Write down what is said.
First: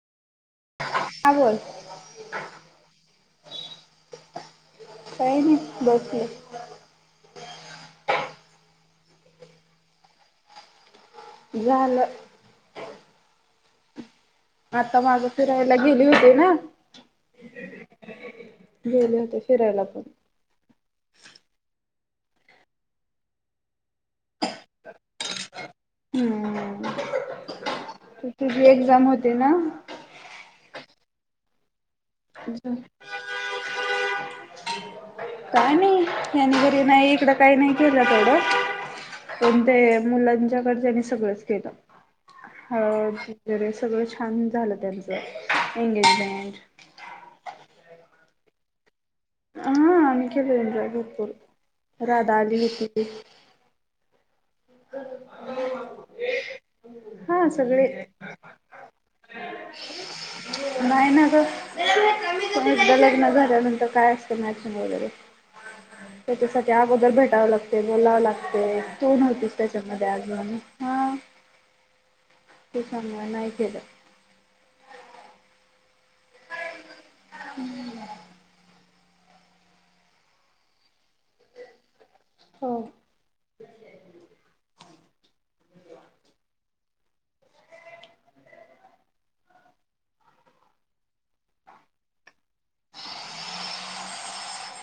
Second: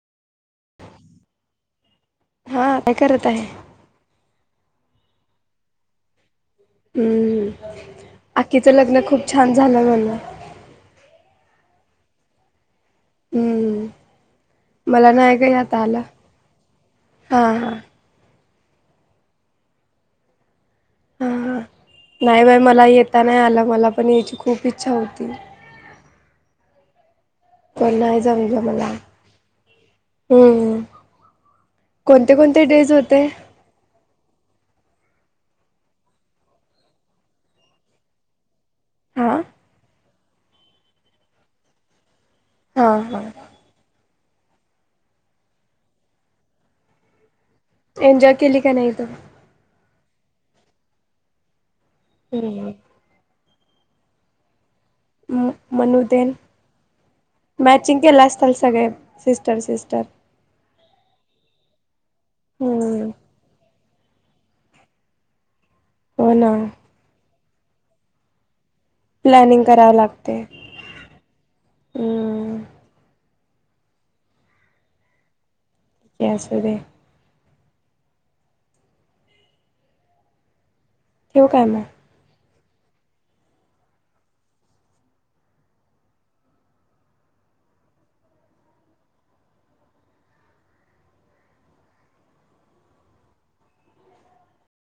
हा बोल हा का करत हाय? काय नाही बसलोय. हम्म, आक्कीचं लग्न खूप छान झालं म्हनल. झालं. हम. आता मागं फिरायला गेली होती ना? हा हा गेले होते फिरायला पण. हा नाही बार मला येता नाही आलं मला पण याची खूप इच्छा होती. पण हम्म. पण नाही जमल तुझी मला. एक्झाम होती ना हम्म. कोणते कोणते डेज होते. काय नाही, ह्यानीं घरी नाही इकडं काही नाही केलं तेव्हड. हा पण ते मुलांच्या कडच्यानी सगळंच केलं. हा हळद हा ही ने सगळंच छान झालं त्यांचं एंगेजमेंट. एन्जॉय केली का नाही तू? हा, आम्ही केलो एनज्रॉय भरपूर राधा आली होती. मनुतेन हा मॅचिंग केलं असताल सगळ्या नाय ना ग एकदा हम्म लग्न झाल्यानंतर काय अस म्याचिंग वगैरे हो ना त्याच्यासाठी अगोदर भेटाव लागते, बोलावं लागते. तू नव्हतीस प्लॅनिंग करावं त्याच्यामध्ये लागते आजून हा. हम्म केल. असूदे. हम्. ठेवू काय मग? हो.